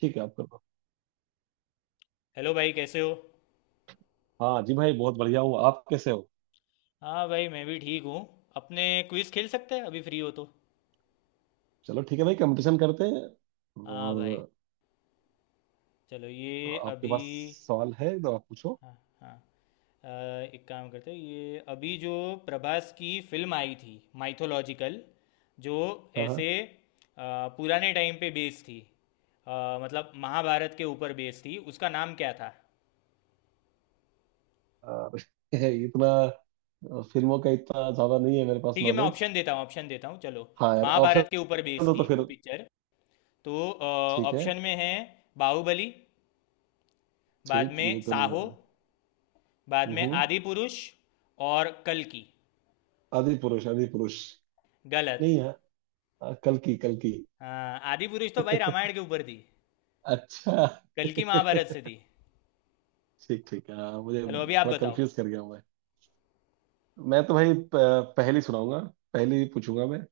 ठीक है आप कर दो। हेलो भाई, कैसे हो। हाँ जी भाई, बहुत बढ़िया हूँ, आप कैसे हो? हाँ भाई, मैं भी ठीक हूँ। अपने क्विज खेल सकते हैं अभी फ्री हो तो। चलो ठीक है भाई, कंपटीशन करते हैं। हाँ भाई, और। चलो तो ये आपके अभी। पास सवाल है तो आप पूछो। हाँ, हाँ। अ, एक काम करते हैं, ये अभी जो प्रभास की फिल्म आई थी माइथोलॉजिकल, जो हाँ, हाँ। ऐसे पुराने टाइम पे बेस्ड थी। मतलब महाभारत के ऊपर बेस्ड थी, उसका नाम क्या था। और इतना फिल्मों का इतना ज्यादा नहीं है मेरे पास ठीक है, मैं नॉलेज। ऑप्शन देता हूँ, ऑप्शन देता हूँ, चलो। हाँ यार, महाभारत ऑप्शन के ऊपर बेस्ड दो तो थी फिर वो पिक्चर। तो ठीक है। ऑप्शन में है बाहुबली, बाद ठीक, में ये तो नहीं साहो, होगा। बाद में हम्म। आदि पुरुष, और कल की। आदि पुरुष, आदि पुरुष गलत। नहीं है। कल की, कल की। हाँ, आदि पुरुष तो भाई रामायण के ऊपर थी। अच्छा। कल की महाभारत ठीक, से थी। ठीक, हाँ मुझे चलो अभी आप थोड़ा बताओ। कंफ्यूज कर गया हूँ मैं। मैं तो भाई पहली सुनाऊंगा, पहली पूछूंगा मैं।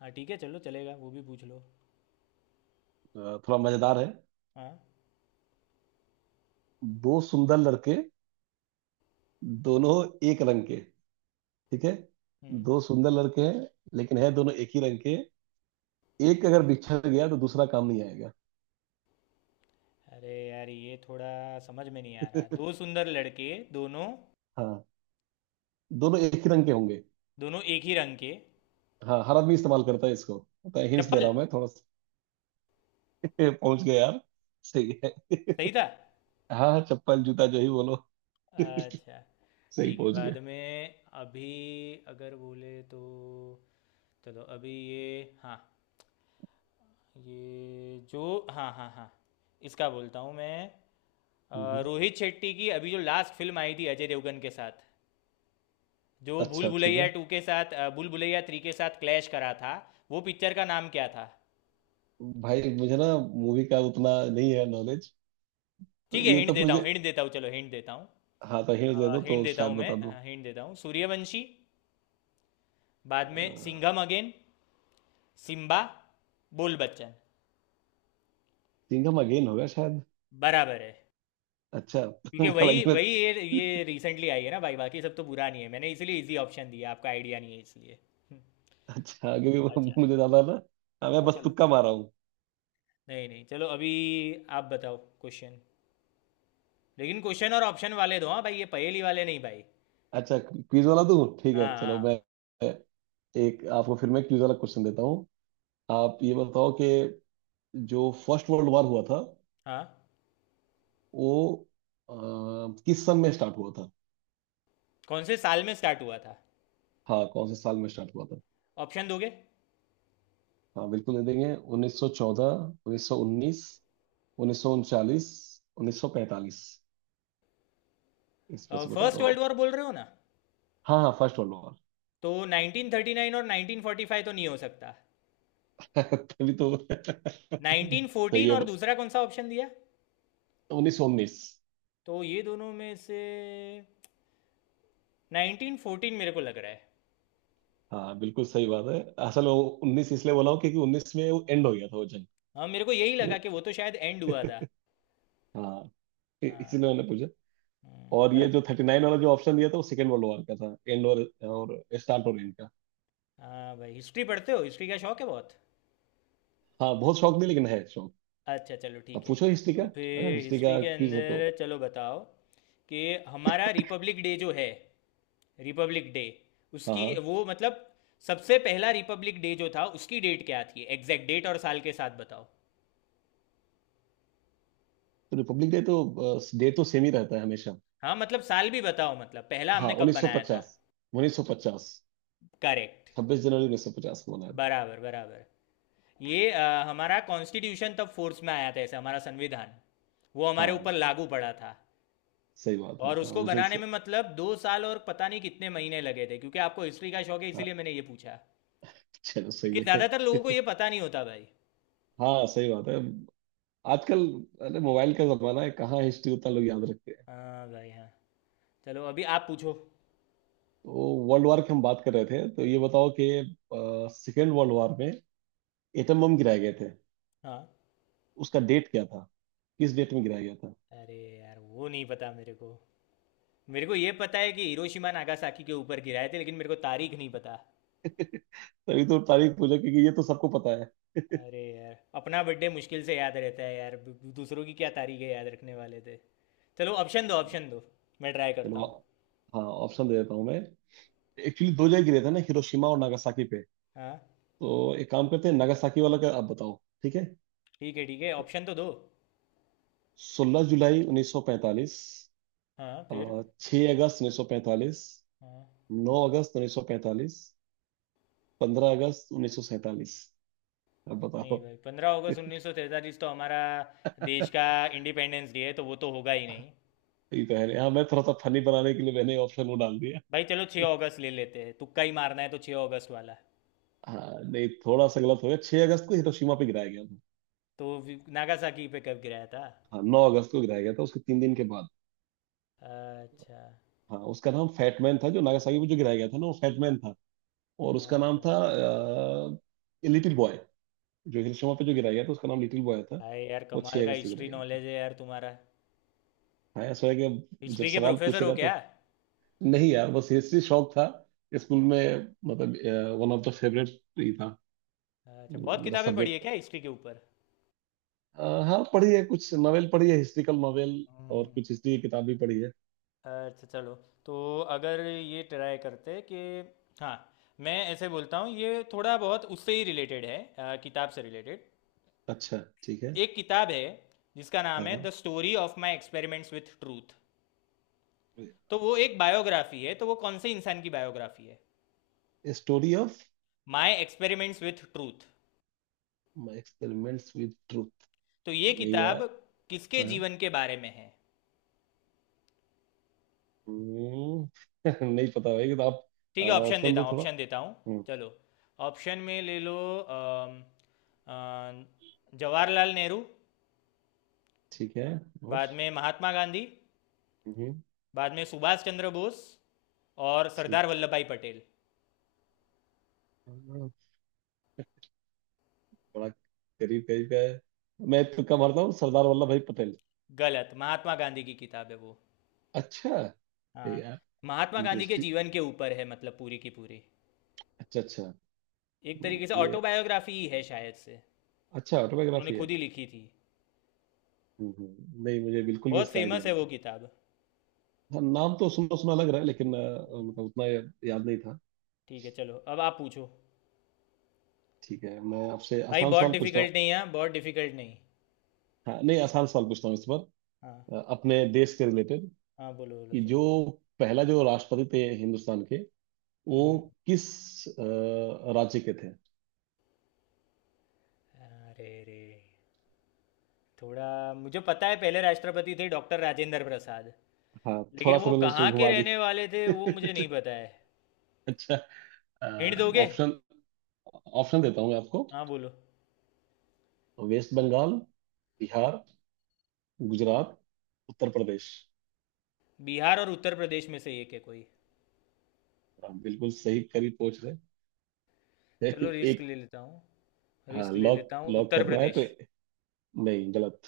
हाँ, ठीक है, चलो, चलेगा, वो भी पूछ लो। अ, थोड़ा मजेदार है। हाँ। दो सुंदर लड़के, दोनों एक रंग के, ठीक है। हम्म। दो सुंदर लड़के हैं, लेकिन है दोनों एक ही रंग के। एक अगर बिछड़ गया तो दूसरा काम नहीं आएगा। अरे यार, ये थोड़ा समझ में नहीं आ रहा, दो सुंदर लड़के दोनों, हाँ, दोनों एक ही रंग के होंगे। दोनों एक ही रंग के। हाँ, हर आदमी इस्तेमाल करता है इसको। मैं हिंट्स दे रहा चप्पल। हूँ, मैं थोड़ा सा। पहुंच गया यार, सही है। सही था। हाँ हाँ, चप्पल जूता जो ही बोलो। अच्छा, सही ठीक है, पहुंच गए। बाद में। अभी अगर बोले तो चलो अभी ये हाँ, ये जो, हाँ हाँ हाँ, इसका बोलता हूँ मैं। हम्म, हम्म। रोहित शेट्टी की अभी जो लास्ट फिल्म आई थी अजय देवगन के साथ, जो भूल अच्छा ठीक भुलैया है, टू के साथ भूल भुलैया थ्री के साथ क्लैश करा था, वो पिक्चर का नाम क्या था। भाई मुझे ना मूवी का उतना नहीं है नॉलेज। तो ठीक है, ये हिंट तो देता मुझे, हूँ, हिंट देता हूँ, चलो हिंट देता हूँ। हाँ तो हिंट दे दो हिंट तो देता शायद हूँ मैं। बता हिंट देता हूँ, सूर्यवंशी, बाद में दो। सिंघम अगेन, सिम्बा, बोल बच्चन। सिंघम अगेन होगा शायद। बराबर है। अच्छा। क्योंकि हालांकि वही मैं, वही ये रिसेंटली आई है ना भाई, बाकी सब तो पुरानी है, मैंने इसलिए इजी ऑप्शन दिया, आपका आइडिया नहीं है इसलिए। हम्म। अच्छा आगे भी अच्छा। मुझे ज्यादा ना। हाँ, मैं हाँ, बस चलो। तुक्का मार रहा हूँ। नहीं नहीं, चलो अभी आप बताओ क्वेश्चन। लेकिन क्वेश्चन और ऑप्शन वाले दो, हाँ भाई, ये पहेली वाले नहीं भाई। अच्छा, क्विज वाला तू ठीक है, हाँ, चलो हाँ, मैं एक आपको फिर मैं क्विज वाला क्वेश्चन देता हूँ। आप ये बताओ कि जो फर्स्ट वर्ल्ड वॉर हुआ था, हाँ। वो अ, किस सन में स्टार्ट हुआ था। कौन से साल में स्टार्ट हुआ था। हाँ, कौन से साल में स्टार्ट हुआ था। ऑप्शन दोगे। हाँ बिल्कुल दे देंगे, 1914, 1919, 1939, 1945। इस पर से बता फर्स्ट दो वर्ल्ड आप। वॉर बोल रहे हो ना। हाँ हाँ, फर्स्ट वर्ल्ड वॉर। तो 1939 और 1945 तो नहीं हो सकता। तभी तो। तो ये 1914 और दूसरा कौन सा ऑप्शन दिया। 1919। तो ये दोनों में से 1914 मेरे को लग रहा है। हाँ बिल्कुल सही बात है। असल वो उन्नीस इसलिए बोला हूँ क्योंकि उन्नीस में वो एंड हो गया था वो जंग। हाँ, मेरे को यही लगा जो, कि वो तो शायद एंड हुआ था। हाँ हाँ। इसीलिए मैंने पूछा। और ये जो बराबर 39 वाला जो ऑप्शन दिया था वो सेकेंड वर्ल्ड वॉर का था, एंड और स्टार्ट और एंड का। है। हाँ भाई, हिस्ट्री पढ़ते हो, हिस्ट्री का शौक है बहुत। हाँ बहुत शौक नहीं, लेकिन है शौक। अच्छा चलो अब ठीक है। पूछो हिस्ट्री का, तो अगर फिर हिस्ट्री हिस्ट्री का के क्विज हो तो। अंदर चलो बताओ कि हमारा रिपब्लिक डे जो है, रिपब्लिक डे, हाँ, उसकी हाँ। वो मतलब सबसे पहला रिपब्लिक डे जो था, उसकी डेट क्या थी, एग्जैक्ट डेट और साल के साथ बताओ। तो रिपब्लिक डे तो, डे तो सेम ही रहता है हमेशा। हाँ, मतलब साल भी बताओ, मतलब पहला हाँ, हमने कब उन्नीस सौ बनाया था। पचास 1950। करेक्ट। 26 जनवरी 1950 को मनाया था। बराबर, बराबर। ये हमारा कॉन्स्टिट्यूशन तब फोर्स में आया था, ऐसे हमारा संविधान वो हमारे ऊपर हाँ लागू पड़ा था। सही बात है, और हाँ उसको उस दिन बनाने से। में मतलब दो साल और पता नहीं कितने महीने लगे थे, क्योंकि आपको हिस्ट्री का शौक है हाँ, इसीलिए मैंने ये पूछा। चलो क्योंकि सही है। ज़्यादातर लोगों को ये पता नहीं होता भाई। हाँ सही बात है आजकल। अरे मोबाइल का जमाना है, कहाँ हिस्ट्री उतना लोग याद रखते हैं। हाँ भाई, हाँ। चलो अभी आप पूछो। तो वर्ल्ड वॉर की हम बात कर रहे थे तो ये बताओ कि सेकेंड वर्ल्ड वॉर में एटम बम गिराए गए थे। हाँ। उसका डेट क्या था, किस डेट में गिराया गया था। अरे यार, वो नहीं पता मेरे को। मेरे को ये पता है कि हिरोशिमा नागासाकी के ऊपर गिराए थे, लेकिन मेरे को तारीख नहीं पता। तभी तो तारीख पूछा, क्योंकि ये तो सबको पता है। अरे यार, अपना बर्थडे मुश्किल से याद रहता है यार, दूसरों की क्या तारीखें याद रखने वाले थे। चलो ऑप्शन दो, ऑप्शन दो, मैं ट्राई करता चलो। हूँ। हाँ ऑप्शन दे देता हूँ मैं। एक्चुअली दो जगह गिरे थे ना, हिरोशिमा और नागासाकी पे। हाँ, तो एक काम करते हैं, नागासाकी वाला का आप बताओ। ठीक है। ठीक है, ठीक है, ऑप्शन तो दो। 16 जुलाई 1945, हाँ, फिर। 6 अगस्त 1945, हाँ। 9 अगस्त 1945, 15 अगस्त 1947। अब नहीं बताओ। भाई, पंद्रह अगस्त उन्नीस सौ तैंतालीस तो हमारा देश का इंडिपेंडेंस डे है, तो वो तो होगा ही नहीं। ये तो है नहीं, हाँ मैं थोड़ा सा फनी बनाने के लिए मैंने ऑप्शन वो डाल दिया। भाई चलो छः अगस्त ले लेते हैं, तुक्का ही मारना है तो छः अगस्त वाला। हाँ नहीं थोड़ा सा गलत हो गया, 6 अगस्त को हिरोशिमा पे गिराया गया था। तो नागासाकी पे कब गिराया था। हाँ, 9 अगस्त को गिराया गया था उसके 3 दिन के बाद। अच्छा। हाँ उसका नाम फैटमैन था, जो नागासाकी में जो गिराया गया था ना, वो फैटमैन था। और उसका नाम अच्छा। था लिटिल बॉय, जो हिरोशिमा पे जो गिराया गया था उसका नाम लिटिल बॉय था। भाई यार वो कमाल छह का अगस्त को हिस्ट्री गिराया गया था। नॉलेज है यार तुम्हारा। हाँ ऐसा है कि जब हिस्ट्री के सवाल प्रोफेसर पूछे हो रहा था। क्या। नहीं यार, बस हिस्ट्री शौक था स्कूल में मतलब। वन ऑफ द फेवरेट ही था। अच्छा, बहुत मेरा किताबें पढ़ी सब्जेक्ट है था। क्या हिस्ट्री के हाँ पढ़ी है, कुछ नॉवेल पढ़ी है हिस्ट्रिकल नॉवेल, और ऊपर। कुछ हिस्ट्री की किताब भी पढ़ी है। अच्छा चलो। तो अगर ये ट्राई करते कि, हाँ मैं ऐसे बोलता हूँ, ये थोड़ा बहुत उससे ही रिलेटेड है, किताब से रिलेटेड। अच्छा ठीक है। एक किताब है जिसका नाम हाँ है हाँ। The story of my experiments with truth. तो वो एक बायोग्राफी है, तो वो कौन से इंसान की बायोग्राफी है। Story of my experiments with truth. My experiments with truth. तो ये नहीं किताब यार। किसके हाँ। जीवन के बारे में है। हम्म। नहीं पता भाई किताब। ठीक है, ऑप्शन ऑप्शन देता दो हूँ, थोड़ा। ऑप्शन देता हूँ। हम्म। चलो, ऑप्शन में ले लो। अम, अ, जवाहरलाल नेहरू, ठीक है। और। बाद में महात्मा गांधी, हम्म। बाद में सुभाष चंद्र बोस, और सरदार ठीक। वल्लभ भाई पटेल। हाँ, बड़ा करीब करीब का है। मैं तुक्का मारता हूँ सरदार वल्लभ भाई पटेल। गलत, महात्मा गांधी की किताब है वो। अच्छा। ये हाँ, यार, महात्मा गांधी के इंटरेस्टिंग। जीवन के ऊपर है, मतलब पूरी की पूरी। अच्छा अच्छा। एक तरीके से ये ऑटोबायोग्राफी ही है शायद से। अच्छा उन्होंने ऑटोबायोग्राफी है। खुद ही लिखी थी। नहीं मुझे बिल्कुल भी बहुत इसका आइडिया फेमस है नहीं वो था। किताब। हाँ, नाम तो सुना सुना लग रहा है लेकिन मतलब उतना याद नहीं था। ठीक है, चलो, अब आप पूछो। ठीक है मैं आपसे भाई आसान बहुत सवाल पूछता डिफिकल्ट हूँ। नहीं है, बहुत डिफिकल्ट नहीं। हाँ नहीं आसान सवाल पूछता हूँ इस बार। हाँ, अपने देश के रिलेटेड हाँ, बोलो बोलो, कि जो चलो। पहला जो राष्ट्रपति थे हिंदुस्तान के, हम्म, वो हम्म। किस राज्य के थे। अरे रे, थोड़ा, मुझे पता है पहले राष्ट्रपति थे डॉक्टर राजेंद्र प्रसाद, हाँ लेकिन थोड़ा सा वो मैंने उसको कहाँ के घुमा रहने वाले थे वो मुझे दिया। नहीं पता है। अच्छा हिंट दोगे। ऑप्शन, ऑप्शन देता हूँ मैं आपको। हाँ बोलो। तो वेस्ट बंगाल, बिहार, गुजरात, उत्तर प्रदेश। बिहार और उत्तर प्रदेश में से एक है कोई। आप बिल्कुल सही करीब पहुंच रहे हैं। चलो रिस्क एक। ले लेता हूँ, हाँ रिस्क ले लॉक, लेता हूँ लॉक उत्तर करना है तो। प्रदेश। नहीं गलत।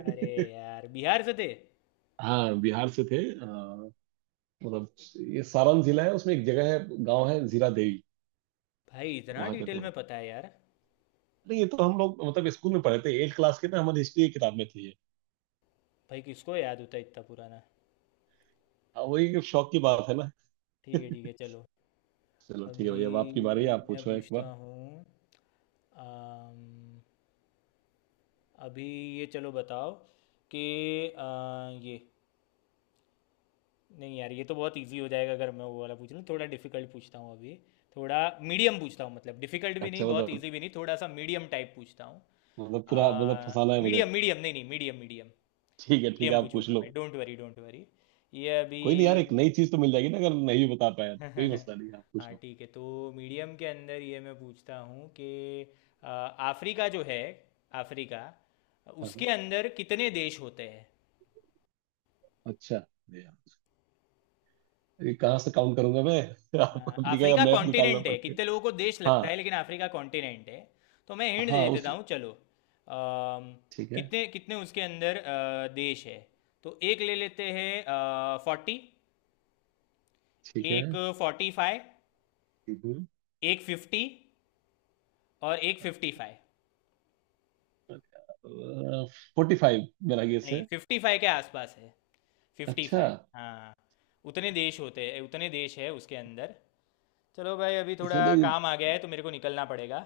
अरे यार, बिहार से थे। हाँ बिहार से थे। मतलब ये सारण जिला है, उसमें एक जगह है, गांव है जीरा देवी, भाई इतना वहां के डिटेल थे। में पता है यार। नहीं ये तो हम लोग मतलब स्कूल में पढ़े थे एट क्लास के ना, हमारी हिस्ट्री की किताब में थी ये। भाई किसको याद होता है इतना पुराना। हाँ, वही एक शौक की बात चलो है ना। ठीक है, ठीक है, चलो। चलो ठीक है अभी भैया, अब आपकी बारी है, आप मैं पूछो एक पूछता बार। हूँ। अम, अभी ये, चलो बताओ कि ये, नहीं यार, ये तो बहुत इजी हो जाएगा, अगर मैं वो वाला पूछ लूँ, थोड़ा डिफिकल्ट पूछता हूँ अभी। थोड़ा मीडियम पूछता हूँ, मतलब डिफिकल्ट भी नहीं, अच्छा बहुत मतलब, इजी भी नहीं, थोड़ा सा मीडियम टाइप पूछता हूँ। मतलब पूरा मतलब फंसाना है मुझे। मीडियम मीडियम, नहीं नहीं, मीडियम मीडियम। ठीक है ठीक है, मीडियम आप पूछ पूछूंगा लो। मैं, डोंट वरी, डोंट वरी। ये अभी कोई नहीं यार, एक नई चीज तो मिल जाएगी ना, अगर नहीं भी बता पाया तो कोई मसला नहीं है, आप हाँ पूछो। ठीक है। तो मीडियम के अंदर ये मैं पूछता हूँ कि अ, अफ्रीका जो है, अफ्रीका, हाँ, हाँ। उसके अंदर कितने देश होते हैं। अच्छा अरे यार, ये कहाँ से काउंट करूंगा मैं। आप हाँ, अफ्रीका का अफ्रीका मैप निकालना कॉन्टिनेंट है, कितने पड़ेगा। लोगों को देश लगता है हाँ, लेकिन अफ्रीका कॉन्टिनेंट है। तो मैं हिंट हाँ दे उस देता हूँ, चलो ठीक है कितने कितने उसके अंदर देश है। तो एक ले लेते हैं फोर्टी, ठीक है। एक फोर्टी फाइव, एक फिफ्टी, और एक फिफ्टी फाइव। 45 मेरा गेस नहीं, है। फिफ्टी फाइव के आसपास है, फिफ्टी अच्छा। फाइव। हाँ, उतने देश होते हैं, उतने देश है उसके अंदर। चलो भाई, अभी थोड़ा इसका तो, काम आ गया है तो मेरे को निकलना पड़ेगा।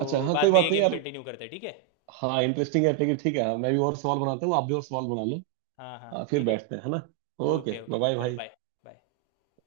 अच्छा हाँ कोई बाद में बात ये नहीं गेम यार। कंटिन्यू करते हैं, ठीक है। हाँ इंटरेस्टिंग है लेकिन ठीक है। हाँ मैं भी और सवाल बनाता हूँ, आप भी और सवाल बना लो। हाँ, हाँ, आ, फिर ठीक है? बैठते हैं है ना। Okay okay, bye okay, bye चलो, भाई। Bye, bye.